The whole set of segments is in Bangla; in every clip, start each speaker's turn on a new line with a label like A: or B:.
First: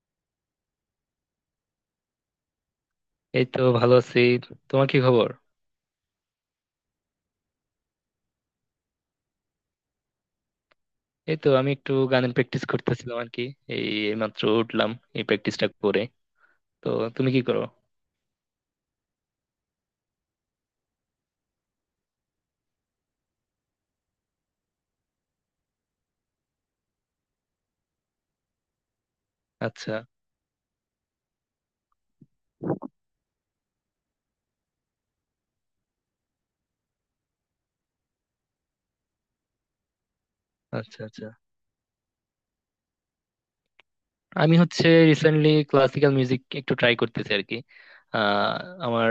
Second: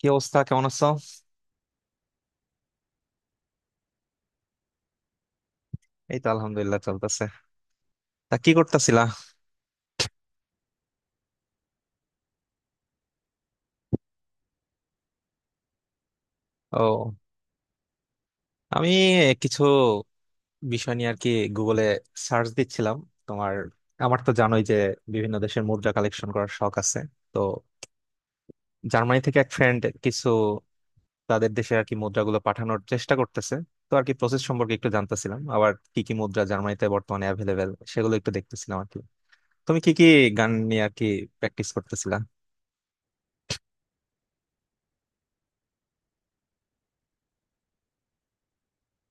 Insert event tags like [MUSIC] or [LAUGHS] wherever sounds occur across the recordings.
A: কি অবস্থা? কেমন আছো?
B: এই তো ভালো আছি। তোমার কি খবর?
A: এই তো আলহামদুলিল্লাহ, চলতেছে। তা কি করতেছিলা?
B: এই তো আমি একটু গানের প্র্যাকটিস করতেছিলাম আর কি, এই মাত্র উঠলাম এই প্র্যাকটিসটা করে। তো
A: ও,
B: তুমি কি করো?
A: আমি কিছু বিষয় নিয়ে আর কি গুগলে সার্চ দিচ্ছিলাম। তোমার, আমার তো জানোই যে বিভিন্ন দেশের মুদ্রা কালেকশন করার শখ আছে। তো জার্মানি থেকে এক ফ্রেন্ড
B: আচ্ছা
A: কিছু, তাদের দেশে আর কি মুদ্রাগুলো পাঠানোর চেষ্টা করতেছে। তো আর কি প্রসেস সম্পর্কে একটু জানতেছিলাম, আবার কি কি মুদ্রা জার্মানিতে বর্তমানে অ্যাভেলেবেল সেগুলো একটু দেখতেছিলাম আর কি। তুমি কি কি গান নিয়ে আর
B: আচ্ছা
A: কি
B: আচ্ছা,
A: প্র্যাকটিস করতেছিলা?
B: আমি হচ্ছে রিসেন্টলি ক্লাসিক্যাল মিউজিক একটু ট্রাই করতেছি আর কি। আহ আমার,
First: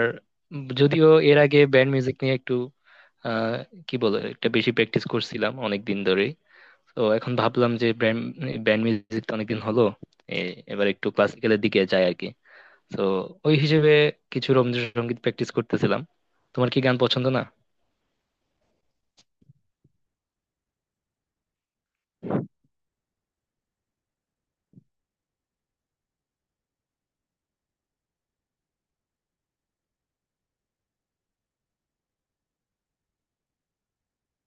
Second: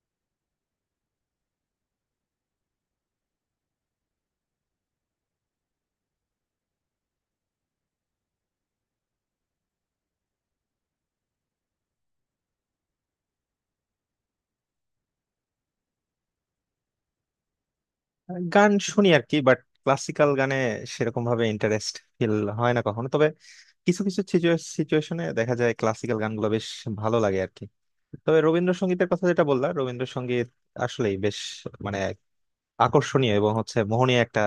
B: যদিও এর আগে ব্যান্ড মিউজিক নিয়ে একটু আহ কি বলে একটা বেশি প্র্যাকটিস করছিলাম অনেক দিন ধরেই। তো এখন ভাবলাম যে ব্যান্ড ব্যান্ড মিউজিক তো অনেকদিন হলো, এ- এবার একটু ক্লাসিক্যালের দিকে যাই আর কি। তো ওই হিসেবে কিছু রবীন্দ্রসঙ্গীত প্র্যাকটিস করতেছিলাম। তোমার কি গান পছন্দ না?
A: গান শুনি আর কি, বাট ক্লাসিক্যাল গানে সেরকম ভাবে ইন্টারেস্ট ফিল হয় না কখনো। তবে কিছু কিছু সিচুয়েশনে দেখা যায় ক্লাসিক্যাল গানগুলো বেশ ভালো লাগে আর কি। তবে রবীন্দ্রসঙ্গীতের কথা যেটা বললাম, রবীন্দ্রসঙ্গীত আসলেই বেশ, মানে, আকর্ষণীয় এবং হচ্ছে মোহনীয় একটা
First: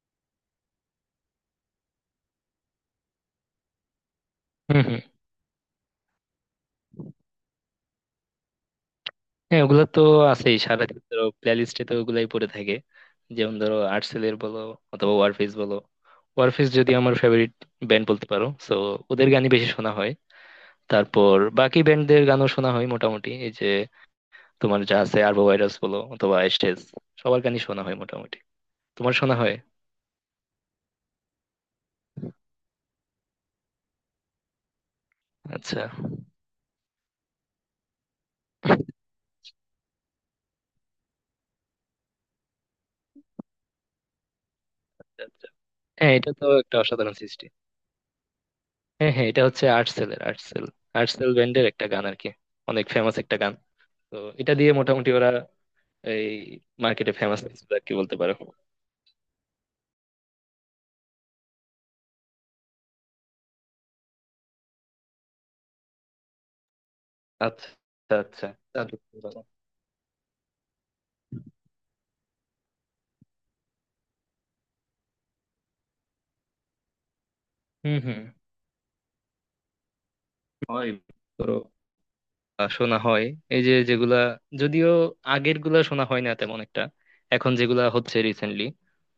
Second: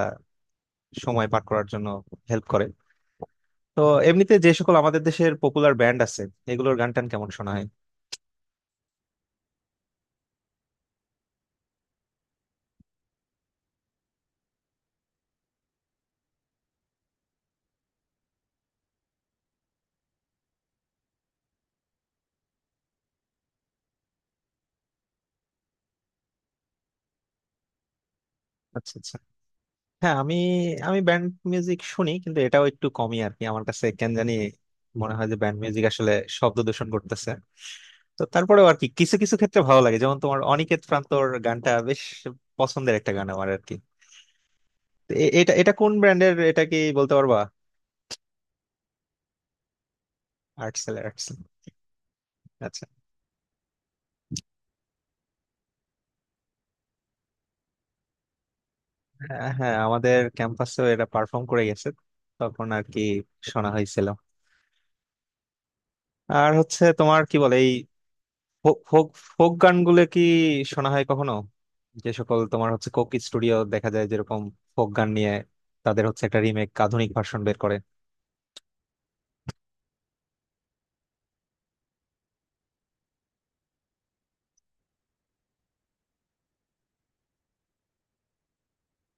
A: সময় পার করার জন্য হেল্প করে। তো এমনিতে যে সকল
B: হুম
A: আমাদের
B: হুম।
A: দেশের পপুলার ব্যান্ড আছে এগুলোর গান টান কেমন শোনা হয়?
B: হ্যাঁ, ওগুলা তো আছেই, সারাদিন ধরো প্লে লিস্টে তো ওগুলাই পড়ে থাকে। যেমন ধরো আর্টসেলের বলো অথবা ওয়ারফেজ বলো, ওয়ারফেজ যদি আমার ফেভারিট ব্যান্ড বলতে পারো, সো ওদের গানই বেশি শোনা হয়। তারপর বাকি ব্যান্ডদের গানও শোনা হয় মোটামুটি, এই যে তোমার যা আছে আরবো ভাইরাস বলো অথবা স্টেজ, সবার গানই শোনা হয় মোটামুটি।
A: আচ্ছা,
B: তোমার
A: আচ্ছা।
B: শোনা হয়?
A: হ্যাঁ, আমি আমি ব্যান্ড মিউজিক শুনি, কিন্তু এটাও একটু কমই আর কি। আমার কাছে কেন জানি মনে হয় যে ব্যান্ড
B: আচ্ছা
A: মিউজিক আসলে শব্দ দূষণ করতেছে। তো তারপরেও আর কি
B: [LAUGHS]
A: কিছু কিছু ক্ষেত্রে ভালো লাগে, যেমন তোমার অনিকেত প্রান্তর গানটা বেশ পছন্দের একটা গান আমার আর কি। তো এ-
B: আচ্ছা।
A: এটা এটা কোন
B: হ্যাঁ, এটা
A: ব্র্যান্ডের,
B: তো
A: এটা
B: একটা
A: কি বলতে
B: অসাধারণ
A: পারবা?
B: সৃষ্টি। হ্যাঁ হ্যাঁ, এটা হচ্ছে আর্টসেল এর, আর্টসেল,
A: আর্টসেল,
B: আর্টসেল
A: আর্টসেল।
B: ব্যান্ডের একটা গান আর কি। অনেক
A: আচ্ছা।
B: ফেমাস একটা গান। তো এটা দিয়ে মোটামুটি ওরা এই মার্কেটে ফেমাস হয়েছিল আর কি বলতে পারো।
A: হ্যাঁ হ্যাঁ, আমাদের ক্যাম্পাসেও এটা পারফর্ম করে গেছে, তখন আর কি শোনা হয়েছিল। আর হচ্ছে তোমার কি বলে
B: আচ্ছা
A: এই
B: আচ্ছা,
A: ফোক
B: তা
A: ফোক
B: দেখতে পারো।
A: ফোক গানগুলো কি শোনা হয় কখনো? যে সকল তোমার হচ্ছে কোক স্টুডিও দেখা যায়, যেরকম ফোক গান নিয়ে তাদের হচ্ছে একটা রিমেক আধুনিক ভার্সন বের করে।
B: হুম হুম, হয়, ধরো, শোনা হয়। এই যে যেগুলা, যদিও আগের গুলা শোনা হয় না তেমন একটা, এখন যেগুলা হচ্ছে রিসেন্টলি,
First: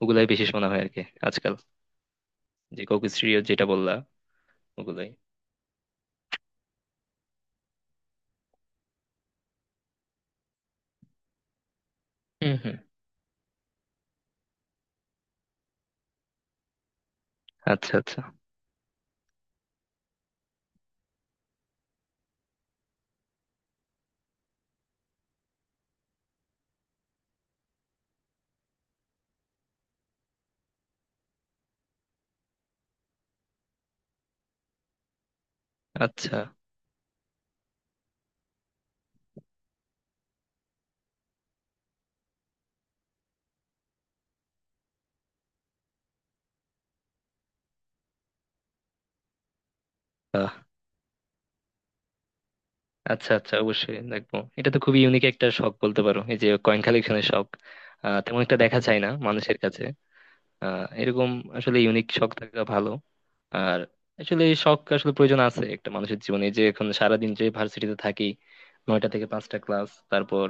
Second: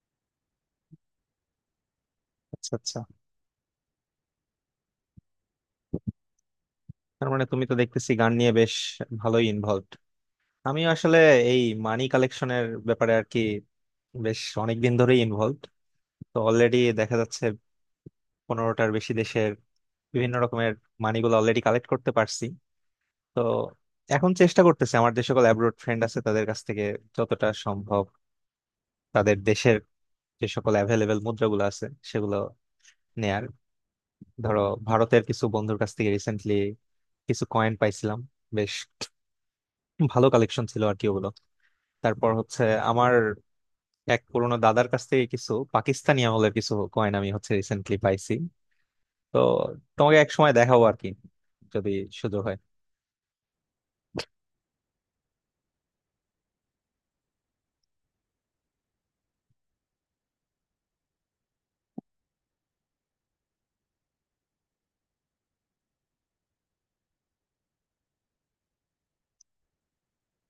B: ওগুলাই বেশি শোনা হয় আর কি আজকাল।
A: আচ্ছা,
B: যে
A: আচ্ছা।
B: কোক স্টুডিও যেটা বললা, ওগুলাই।
A: তার মানে তুমি তো দেখতেছি গান নিয়ে বেশ ভালোই ইনভলভড। আমি আসলে এই মানি
B: হুম
A: কালেকশনের
B: হুম।
A: ব্যাপারে আর কি বেশ অনেক দিন ধরেই ইনভলভড। তো অলরেডি দেখা যাচ্ছে
B: আচ্ছা আচ্ছা
A: 15টার বেশি দেশের বিভিন্ন রকমের মানিগুলো অলরেডি কালেক্ট করতে পারছি। তো এখন চেষ্টা করতেছি আমার যে সকল অ্যাব্রোড ফ্রেন্ড আছে তাদের কাছ থেকে যতটা সম্ভব তাদের দেশের যে সকল অ্যাভেলেবেল মুদ্রাগুলো আছে সেগুলো নেয়ার। ধরো, ভারতের কিছু বন্ধুর কাছ থেকে
B: আচ্ছা
A: রিসেন্টলি কিছু কয়েন পাইছিলাম, বেশ ভালো কালেকশন ছিল আর কি ওগুলো। তারপর হচ্ছে আমার এক পুরোনো দাদার কাছ থেকে কিছু পাকিস্তানি আমলের কিছু কয়েন আমি হচ্ছে রিসেন্টলি পাইছি। তো তোমাকে এক সময় দেখাবো আর কি, যদি সুযোগ হয়।
B: আচ্ছা আচ্ছা, অবশ্যই দেখবো। এটা তো খুবই ইউনিক একটা শখ বলতে পারো, এই যে কয়েন কালেকশনের শখ। তেমন একটা দেখা যায় না মানুষের কাছে এরকম। আসলে ইউনিক শখ থাকা ভালো। আর আসলে এই শখ আসলে প্রয়োজন আছে একটা মানুষের জীবনে। এই যে এখন সারাদিন যে ভার্সিটিতে থাকি, 9টা থেকে 5টা ক্লাস, তারপর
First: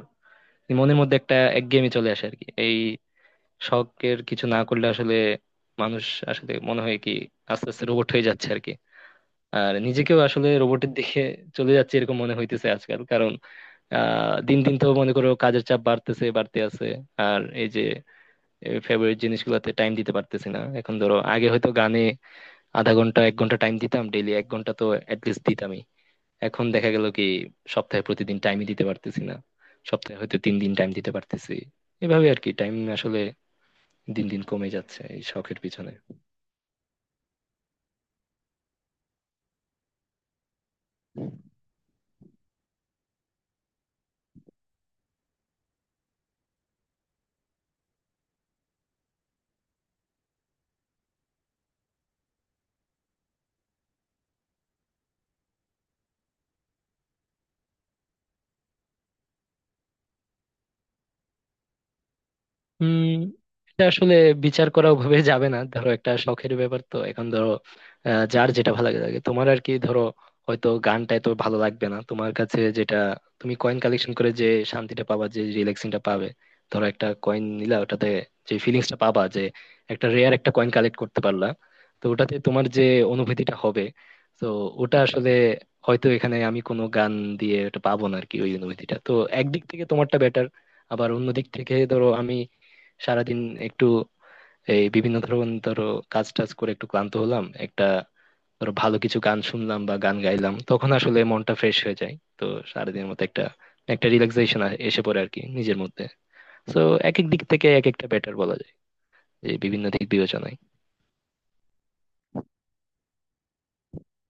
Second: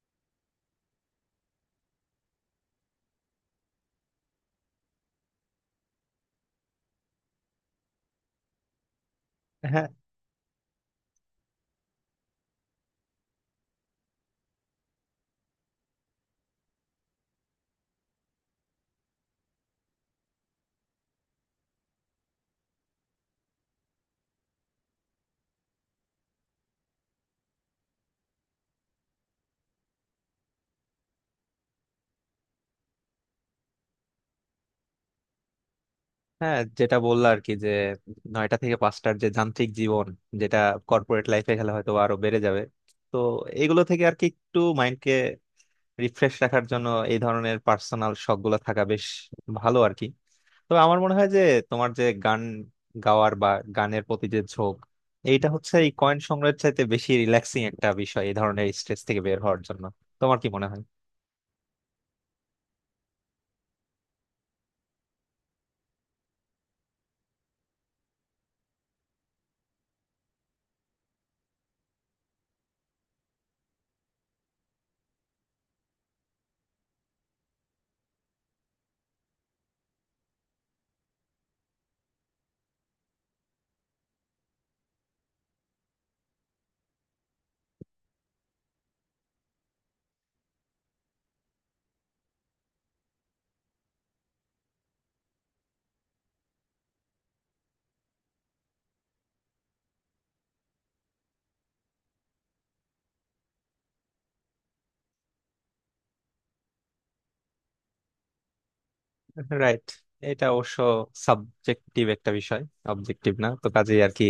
B: মনের মধ্যে একটা একঘেয়েমি চলে আসে আর কি। এই শখের কিছু না করলে আসলে মানুষ, আসলে মনে হয় কি, আস্তে আস্তে রোবট হয়ে যাচ্ছে আর কি। আর
A: হ্যাঁ
B: নিজেকেও আসলে রোবটের দিকে চলে যাচ্ছে এরকম মনে হইতেছে আজকাল। কারণ দিন দিন তো মনে করো কাজের চাপ বাড়তেছে, বাড়তে আছে। আর এই যে ফেভারিট জিনিসগুলোতে টাইম দিতে পারতেছি না। এখন ধরো, আগে হয়তো গানে আধা ঘন্টা এক ঘন্টা টাইম দিতাম ডেইলি, এক ঘন্টা তো অ্যাটলিস্ট দিতামই। এখন দেখা গেল কি সপ্তাহে প্রতিদিন টাইমই দিতে পারতেছি না, সপ্তাহে হয়তো তিন দিন টাইম দিতে পারতেছি। এভাবে আর কি টাইম আসলে দিন দিন কমে যাচ্ছে এই শখের পিছনে।
A: হ্যাঁ, যেটা বললো আর কি, যে 9টা থেকে 5টার যে যান্ত্রিক জীবন, যেটা কর্পোরেট লাইফে গেলে হয়তো আরো বেড়ে যাবে। তো এগুলো থেকে আর কি একটু মাইন্ডকে রিফ্রেশ রাখার জন্য এই ধরনের পার্সোনাল শখ গুলো থাকা বেশ ভালো আর কি। তবে আমার মনে হয় যে তোমার যে গান গাওয়ার বা গানের প্রতি যে ঝোঁক, এইটা হচ্ছে এই কয়েন সংগ্রহের চাইতে বেশি রিল্যাক্সিং একটা বিষয় এই ধরনের স্ট্রেস থেকে বের হওয়ার জন্য। তোমার কি মনে হয়?
B: উম এটা আসলে বিচার করা ওভাবে যাবে না। ধরো একটা শখের ব্যাপার তো, এখন ধরো যার যেটা ভালো লাগে লাগে। তোমার আর কি ধরো হয়তো গানটা এত ভালো লাগবে না তোমার কাছে, যেটা তুমি কয়েন কালেকশন করে যে শান্তিটা পাবা, যে রিল্যাক্সিংটা পাবে। ধরো একটা কয়েন নিলা, ওটাতে যে ফিলিংসটা পাবা, যে একটা রেয়ার একটা কয়েন কালেক্ট করতে পারলা, তো ওটাতে তোমার যে অনুভূতিটা হবে, তো ওটা আসলে হয়তো এখানে আমি কোনো গান দিয়ে ওটা পাবো না আর কি, ওই অনুভূতিটা। তো একদিক থেকে তোমারটা বেটার। আবার অন্য দিক থেকে ধরো আমি সারাদিন একটু এই বিভিন্ন ধরনের ধরো কাজ টাজ করে একটু ক্লান্ত হলাম, একটা ধরো ভালো কিছু গান শুনলাম বা গান গাইলাম, তখন আসলে মনটা ফ্রেশ হয়ে যায়। তো সারাদিনের মতো একটা, একটা রিল্যাক্সেশন এসে পড়ে আর কি নিজের মধ্যে। তো এক এক দিক থেকে এক একটা বেটার বলা যায়, যে
A: রাইট।
B: বিভিন্ন দিক
A: এটা
B: বিবেচনায়।
A: অবশ্য সাবজেক্টিভ একটা বিষয়, অবজেক্টিভ না, তো কাজেই আর কি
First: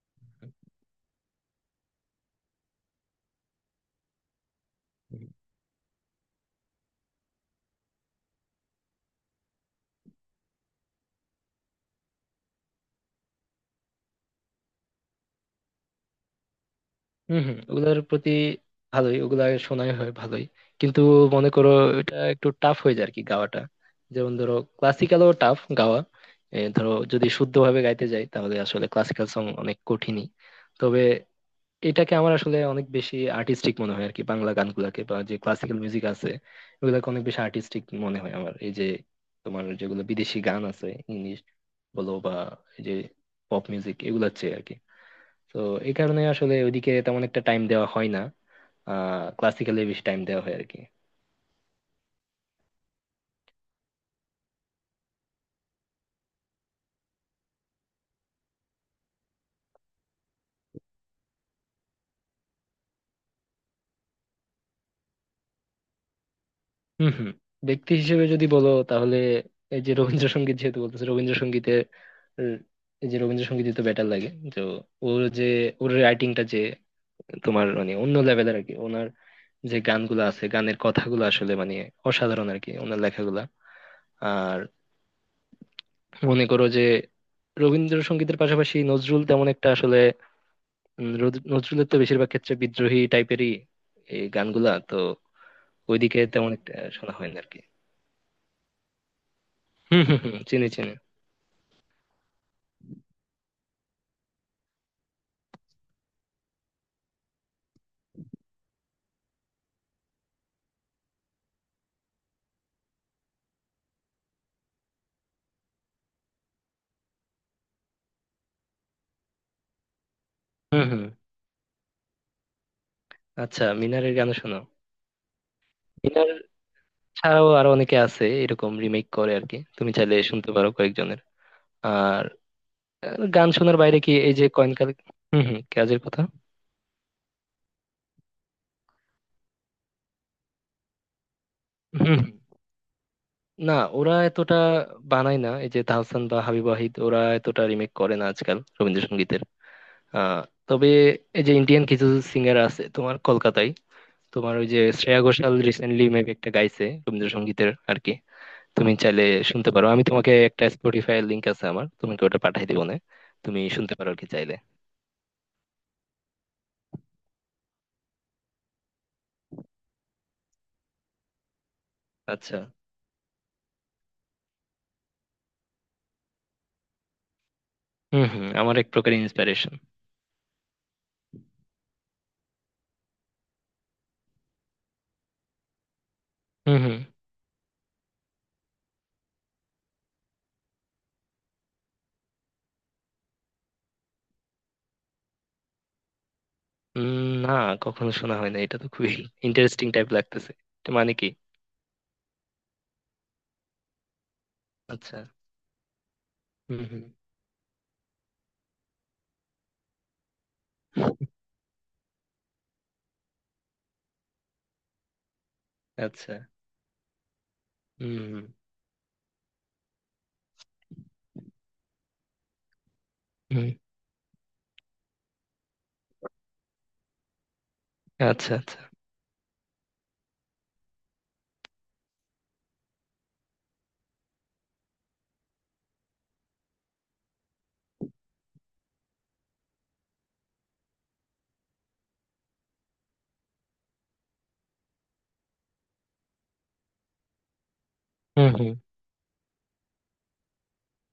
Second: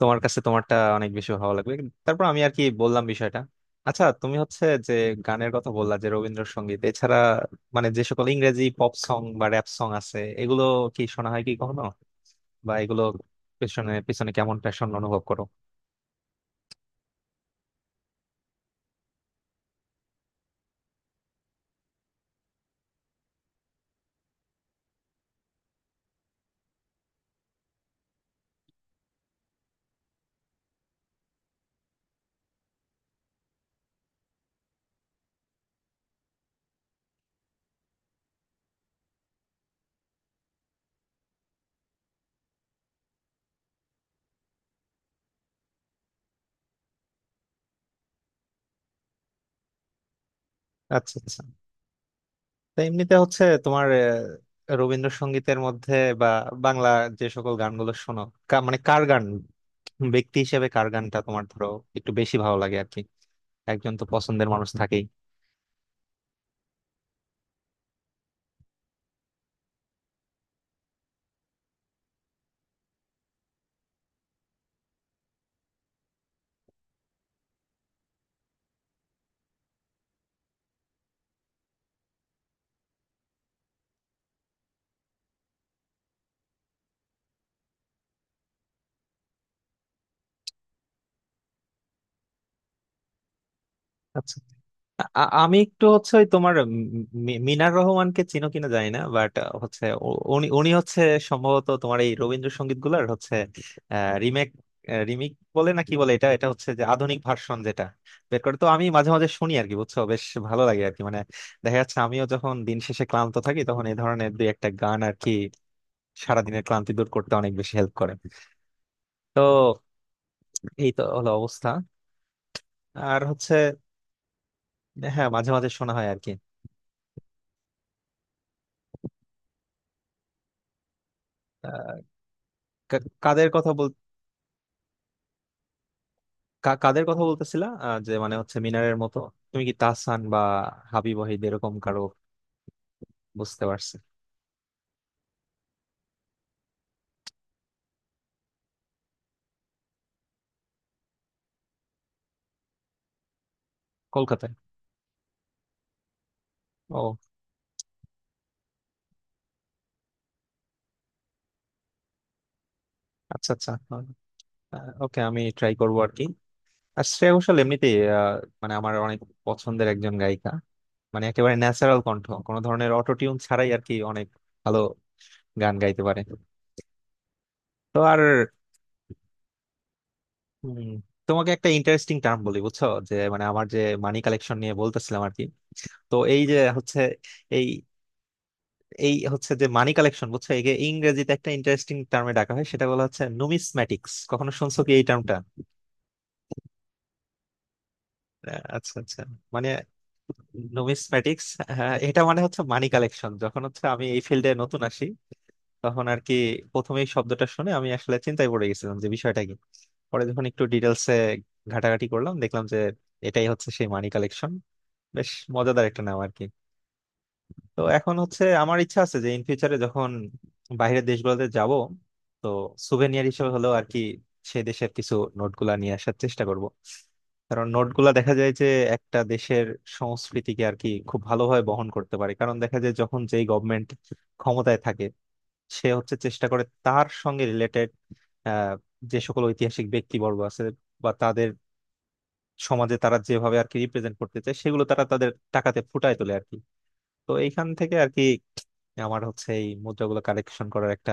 A: তোমার কাছে তোমারটা অনেক বেশি ভালো লাগবে। তারপর আমি আর কি বললাম বিষয়টা। আচ্ছা, তুমি হচ্ছে যে গানের কথা বললা যে রবীন্দ্রসঙ্গীত, এছাড়া মানে যে সকল ইংরেজি পপ সং বা র্যাপ সং আছে এগুলো কি শোনা হয় কি কখনো? বা এগুলো পেছনে পিছনে কেমন প্যাশন অনুভব করো?
B: হম হম, ওগুলার প্রতি ভালোই, ওগুলা শোনাই হয় ভালোই। কিন্তু মনে করো এটা একটু টাফ হয়ে যায় আর কি গাওয়াটা। যেমন ধরো ক্লাসিক্যালও টাফ গাওয়া, ধরো যদি শুদ্ধভাবে গাইতে যাই তাহলে আসলে ক্লাসিক্যাল সং অনেক কঠিনই। তবে এটাকে আমার আসলে অনেক বেশি আর্টিস্টিক মনে হয় আর কি, বাংলা গানগুলাকে বা যে ক্লাসিক্যাল মিউজিক আছে ওগুলাকে অনেক বেশি আর্টিস্টিক মনে হয় আমার। এই যে তোমার যেগুলো বিদেশি গান আছে, ইংলিশ বলো বা এই যে পপ মিউজিক, এগুলোর চেয়ে আর কি। তো এই কারণে আসলে ওইদিকে তেমন একটা টাইম দেওয়া হয় না, ক্লাসিক্যালি বেশি টাইম দেওয়া হয় আর কি।
A: আচ্ছা, আচ্ছা। তো এমনিতে হচ্ছে তোমার রবীন্দ্রসঙ্গীতের মধ্যে বা বাংলা যে সকল গানগুলো শোনো, মানে কার গান, ব্যক্তি হিসেবে কার গানটা তোমার ধরো একটু বেশি ভালো লাগে আর কি? একজন তো পছন্দের মানুষ থাকেই।
B: হম হম, ব্যক্তি হিসেবে যদি বলো তাহলে এই যে রবীন্দ্রসঙ্গীত, যেহেতু বলতেছে রবীন্দ্রসঙ্গীতের, উম, এই যে রবীন্দ্রসঙ্গীতই তো বেটার লাগে। তো ওর যে ওর রাইটিংটা যে তোমার, মানে অন্য লেভেলের আর কি ওনার। যে গানগুলো আছে, গানের কথাগুলো আসলে মানে অসাধারণ আর কি ওনার লেখাগুলা। আর মনে করো যে রবীন্দ্রসঙ্গীতের পাশাপাশি নজরুল তেমন একটা আসলে, নজরুলের তো বেশিরভাগ ক্ষেত্রে বিদ্রোহী টাইপেরই এই
A: আচ্ছা।
B: গানগুলা তো,
A: আ- আমি একটু হচ্ছে
B: ওইদিকে
A: ওই
B: তেমন
A: তোমার
B: একটা শোনা হয় না আর কি।
A: মিনার রহমানকে চিনো কিনা জানি না, বাট হচ্ছে
B: হম হম
A: উ-
B: হম
A: উনি
B: [LAUGHS] চিনি
A: উনি
B: চিনি।
A: হচ্ছে সম্ভবত তোমার এই রবীন্দ্রসঙ্গীত গুলার হচ্ছে রিমেক, রিমিক বলে না কি বলে, এটা এটা হচ্ছে যে আধুনিক ভার্সন যেটা বের করে। তো আমি মাঝে মাঝে শুনি আর কি, বুঝছো, বেশ ভালো লাগে আর কি। মানে দেখা যাচ্ছে আমিও যখন দিন শেষে ক্লান্ত থাকি তখন এই ধরনের দুই একটা গান আর কি সারাদিনের ক্লান্তি দূর করতে অনেক বেশি হেল্প করে। তো
B: হম
A: এই তো
B: হম,
A: হলো অবস্থা। আর হচ্ছে
B: আচ্ছা, মিনারের গানও শোনো।
A: হ্যাঁ মাঝে মাঝে শোনা হয় আর কি।
B: মিনার ছাড়াও আরো অনেকে আছে এরকম রিমেক করে আর কি, তুমি চাইলে শুনতে পারো কয়েকজনের।
A: আহ,
B: আর
A: কা- কাদের
B: গান
A: কথা
B: শোনার বাইরে
A: বলছিলাম?
B: কি এই যে কয়েনকাল, হম হম, কাজের কথা।
A: কাদের কথা বলতেছিলা যে মানে হচ্ছে মিনারের মতো তুমি কি তাহসান বা হাবিব ওয়াহিদ এরকম কারো,
B: হুম,
A: বুঝতে
B: না,
A: পারছি
B: ওরা এতটা বানায় না, এই যে তাহসান বা হাবিব ওয়াহিদ ওরা এতটা রিমেক করে না আজকাল রবীন্দ্রসঙ্গীতের। আহ তবে এই যে ইন্ডিয়ান কিছু সিঙ্গার আছে তোমার কলকাতায়, তোমার
A: কলকাতায়।
B: ওই যে শ্রেয়া ঘোষাল রিসেন্টলি মেবি একটা গাইছে
A: ও
B: রবীন্দ্রসঙ্গীতের আর কি। তুমি চাইলে শুনতে পারো, আমি তোমাকে একটা স্পটিফাই লিংক আছে আমার, তোমাকে ওটা পাঠাই দিব না,
A: আচ্ছা,
B: তুমি
A: আচ্ছা।
B: শুনতে পারো আর কি চাইলে।
A: ওকে, আমি ট্রাই করবো আর কি। আর শ্রেয়া ঘোষাল এমনিতেই মানে আমার অনেক পছন্দের একজন গায়িকা, মানে একেবারে ন্যাচারাল কণ্ঠ,
B: আচ্ছা।
A: কোনো ধরনের অটোটিউন ছাড়াই আর কি অনেক ভালো গান গাইতে পারে। তো আর
B: হুম হুম, আমার এক প্রকার ইন্সপিরেশন।
A: উম, তোমাকে একটা ইন্টারেস্টিং টার্ম বলি, বুঝছো, যে মানে আমার যে মানি কালেকশন নিয়ে বলতেছিলাম আর কি, তো এই যে
B: হুম হুম।
A: হচ্ছে এই এই হচ্ছে যে মানি কালেকশন, বুঝছো, একে ইংরেজিতে একটা ইন্টারেস্টিং টার্মে ডাকা হয়, সেটা বলা হচ্ছে নুমিসম্যাটিক্স। কখনো শুনছো কি এই টার্মটা?
B: না, কখনো শোনা হয় না, এটা তো
A: আচ্ছা,
B: খুবই
A: আচ্ছা। মানে
B: ইন্টারেস্টিং টাইপ লাগতেছে। এটা মানে কি?
A: নুমিসম্যাটিক্স। হ্যাঁ, এটা মানে হচ্ছে মানি কালেকশন। যখন হচ্ছে আমি এই ফিল্ডে নতুন আসি
B: আচ্ছা।
A: তখন আর কি
B: হুম
A: প্রথমে
B: হুম।
A: এই শব্দটা শুনে আমি আসলে চিন্তায় পড়ে গেছিলাম যে বিষয়টা কি। পরে যখন একটু ডিটেলসে ঘাটাঘাটি করলাম, দেখলাম যে এটাই হচ্ছে সেই মানি কালেকশন। বেশ মজাদার একটা নাম আর
B: আচ্ছা।
A: কি। তো এখন
B: হুম হুম।
A: হচ্ছে আমার ইচ্ছা আছে যে ইন ফিউচারে যখন বাইরের দেশগুলোতে যাব, তো সুভেনিয়ার হিসেবে
B: হুম,
A: হলেও আর কি সেই দেশের কিছু নোটগুলা নিয়ে আসার চেষ্টা করব। কারণ নোটগুলা দেখা যায়
B: আচ্ছা
A: যে
B: আচ্ছা।
A: একটা দেশের সংস্কৃতিকে আর কি খুব ভালোভাবে বহন করতে পারে, কারণ দেখা যায় যখন যেই গভর্নমেন্ট ক্ষমতায় থাকে সে হচ্ছে চেষ্টা করে তার সঙ্গে রিলেটেড আহ যে সকল ঐতিহাসিক ব্যক্তিবর্গ আছে বা তাদের সমাজে তারা যেভাবে আর কি রিপ্রেজেন্ট করতে চায় সেগুলো তারা তাদের টাকাতে ফুটায় তোলে আর কি। তো এইখান থেকে আর কি
B: হুম হুম।
A: আমার হচ্ছে এই মুদ্রাগুলো কালেকশন করার একটা,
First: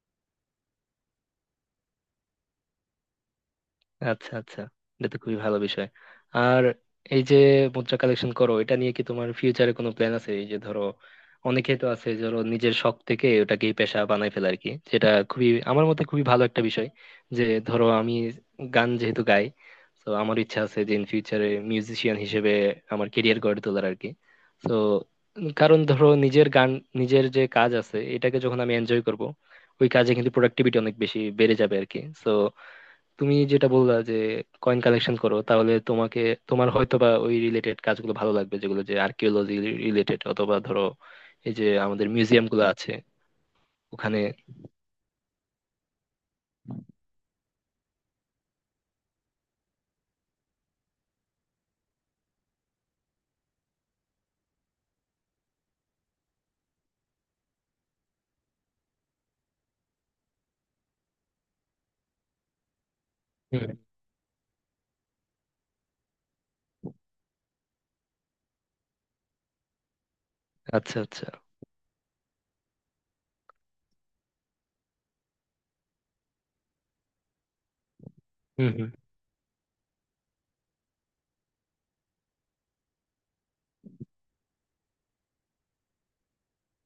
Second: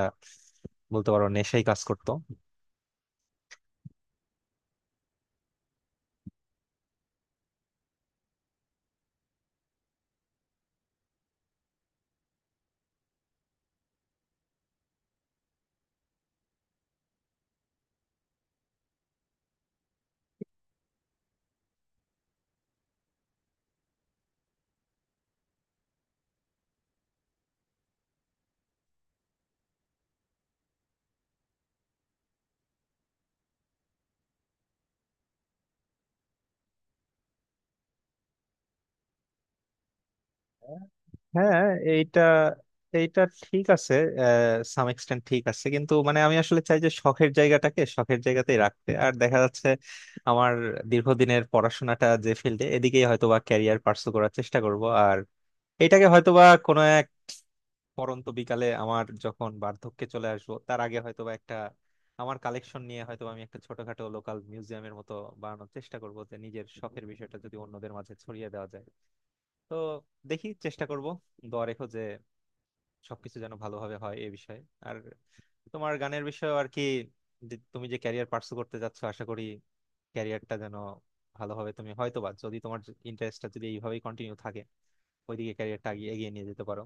A: বলতে পারো, নেশাই কাজ করতো।
B: আচ্ছা আচ্ছা, এটা তো খুবই ভালো বিষয়। আর এই যে মুদ্রা কালেকশন করো, এটা নিয়ে কি তোমার ফিউচারে কোনো প্ল্যান আছে? এই যে ধরো অনেকে তো আছে ধরো নিজের শখ থেকে ওটাকে পেশা বানাই ফেলে আর কি, যেটা খুবই আমার মতে খুবই ভালো একটা বিষয়। যে ধরো আমি গান যেহেতু গাই, তো আমার ইচ্ছা আছে যে ইন ফিউচারে মিউজিশিয়ান হিসেবে আমার কেরিয়ার গড়ে তোলার আর কি। তো কারণ ধরো নিজের গান, নিজের যে কাজ আছে এটাকে যখন আমি এনজয় করব, ওই কাজে কিন্তু প্রোডাক্টিভিটি অনেক বেশি বেড়ে যাবে আর কি। তুমি যেটা বললা যে কয়েন কালেকশন করো, তাহলে তোমাকে, তোমার হয়তো বা ওই রিলেটেড কাজগুলো ভালো লাগবে, যেগুলো যে আর্কিওলজি রিলেটেড অথবা ধরো এই
A: হ্যাঁ
B: যে আমাদের
A: এইটা
B: মিউজিয়াম গুলো আছে
A: এইটা ঠিক আছে,
B: ওখানে।
A: সাম এক্সটেন্ট ঠিক আছে কিন্তু মানে আমি আসলে চাই যে শখের জায়গাটাকে শখের জায়গাতেই রাখতে। আর দেখা যাচ্ছে আমার দীর্ঘদিনের পড়াশোনাটা যে ফিল্ডে এদিকেই হয়তোবা ক্যারিয়ার পার্সু করার চেষ্টা করব। আর এটাকে হয়তোবা কোনো পরন্ত বিকালে আমার যখন বার্ধক্যে চলে আসবো তার আগে হয়তোবা একটা, আমার কালেকশন নিয়ে হয়তো আমি একটা
B: হুম,
A: ছোটখাটো লোকাল মিউজিয়ামের মতো বানানোর চেষ্টা করব, যে নিজের শখের বিষয়টা যদি অন্যদের মাঝে ছড়িয়ে দেওয়া যায়। তো দেখি, চেষ্টা
B: আচ্ছা
A: করব।
B: আচ্ছা।
A: দোয়া রেখো যে সবকিছু যেন ভালোভাবে হয় এই বিষয়ে। আর তোমার গানের বিষয়ে আর কি, যে তুমি যে ক্যারিয়ার পার্সু
B: হুম
A: করতে
B: হুম
A: যাচ্ছ, আশা করি ক্যারিয়ারটা যেন ভালোভাবে তুমি হয়তোবা যদি তোমার ইন্টারেস্টটা যদি এইভাবেই কন্টিনিউ থাকে ওইদিকে ক্যারিয়ারটা এগিয়ে নিয়ে যেতে পারো।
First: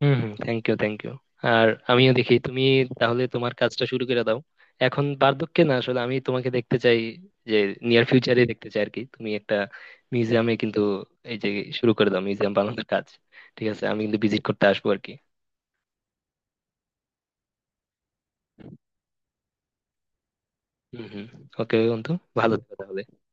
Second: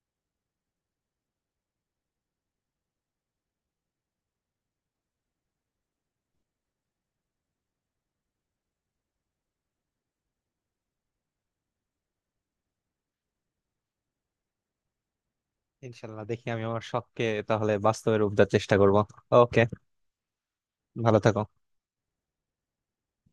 B: হুম হুম, থ্যাংক ইউ থ্যাংক ইউ। আর আমিও দেখি, তুমি তাহলে তোমার কাজটা শুরু করে দাও এখন, বার্ধক্যে না, আসলে আমি তোমাকে দেখতে চাই যে নিয়ার ফিউচারে দেখতে চাই আর কি, তুমি একটা মিউজিয়ামে কিন্তু এই যে শুরু করে দাও মিউজিয়াম বানানোর কাজ। ঠিক আছে, আমি কিন্তু ভিজিট করতে আসবো আর কি।
A: ইনশাল্লাহ, দেখি আমি আমার শখকে তাহলে বাস্তবে রূপ দেওয়ার চেষ্টা করব। ওকে,
B: হুম
A: ভালো
B: হুম।
A: থাকো।
B: ওকে বন্ধু, ভালো থেকো তাহলে।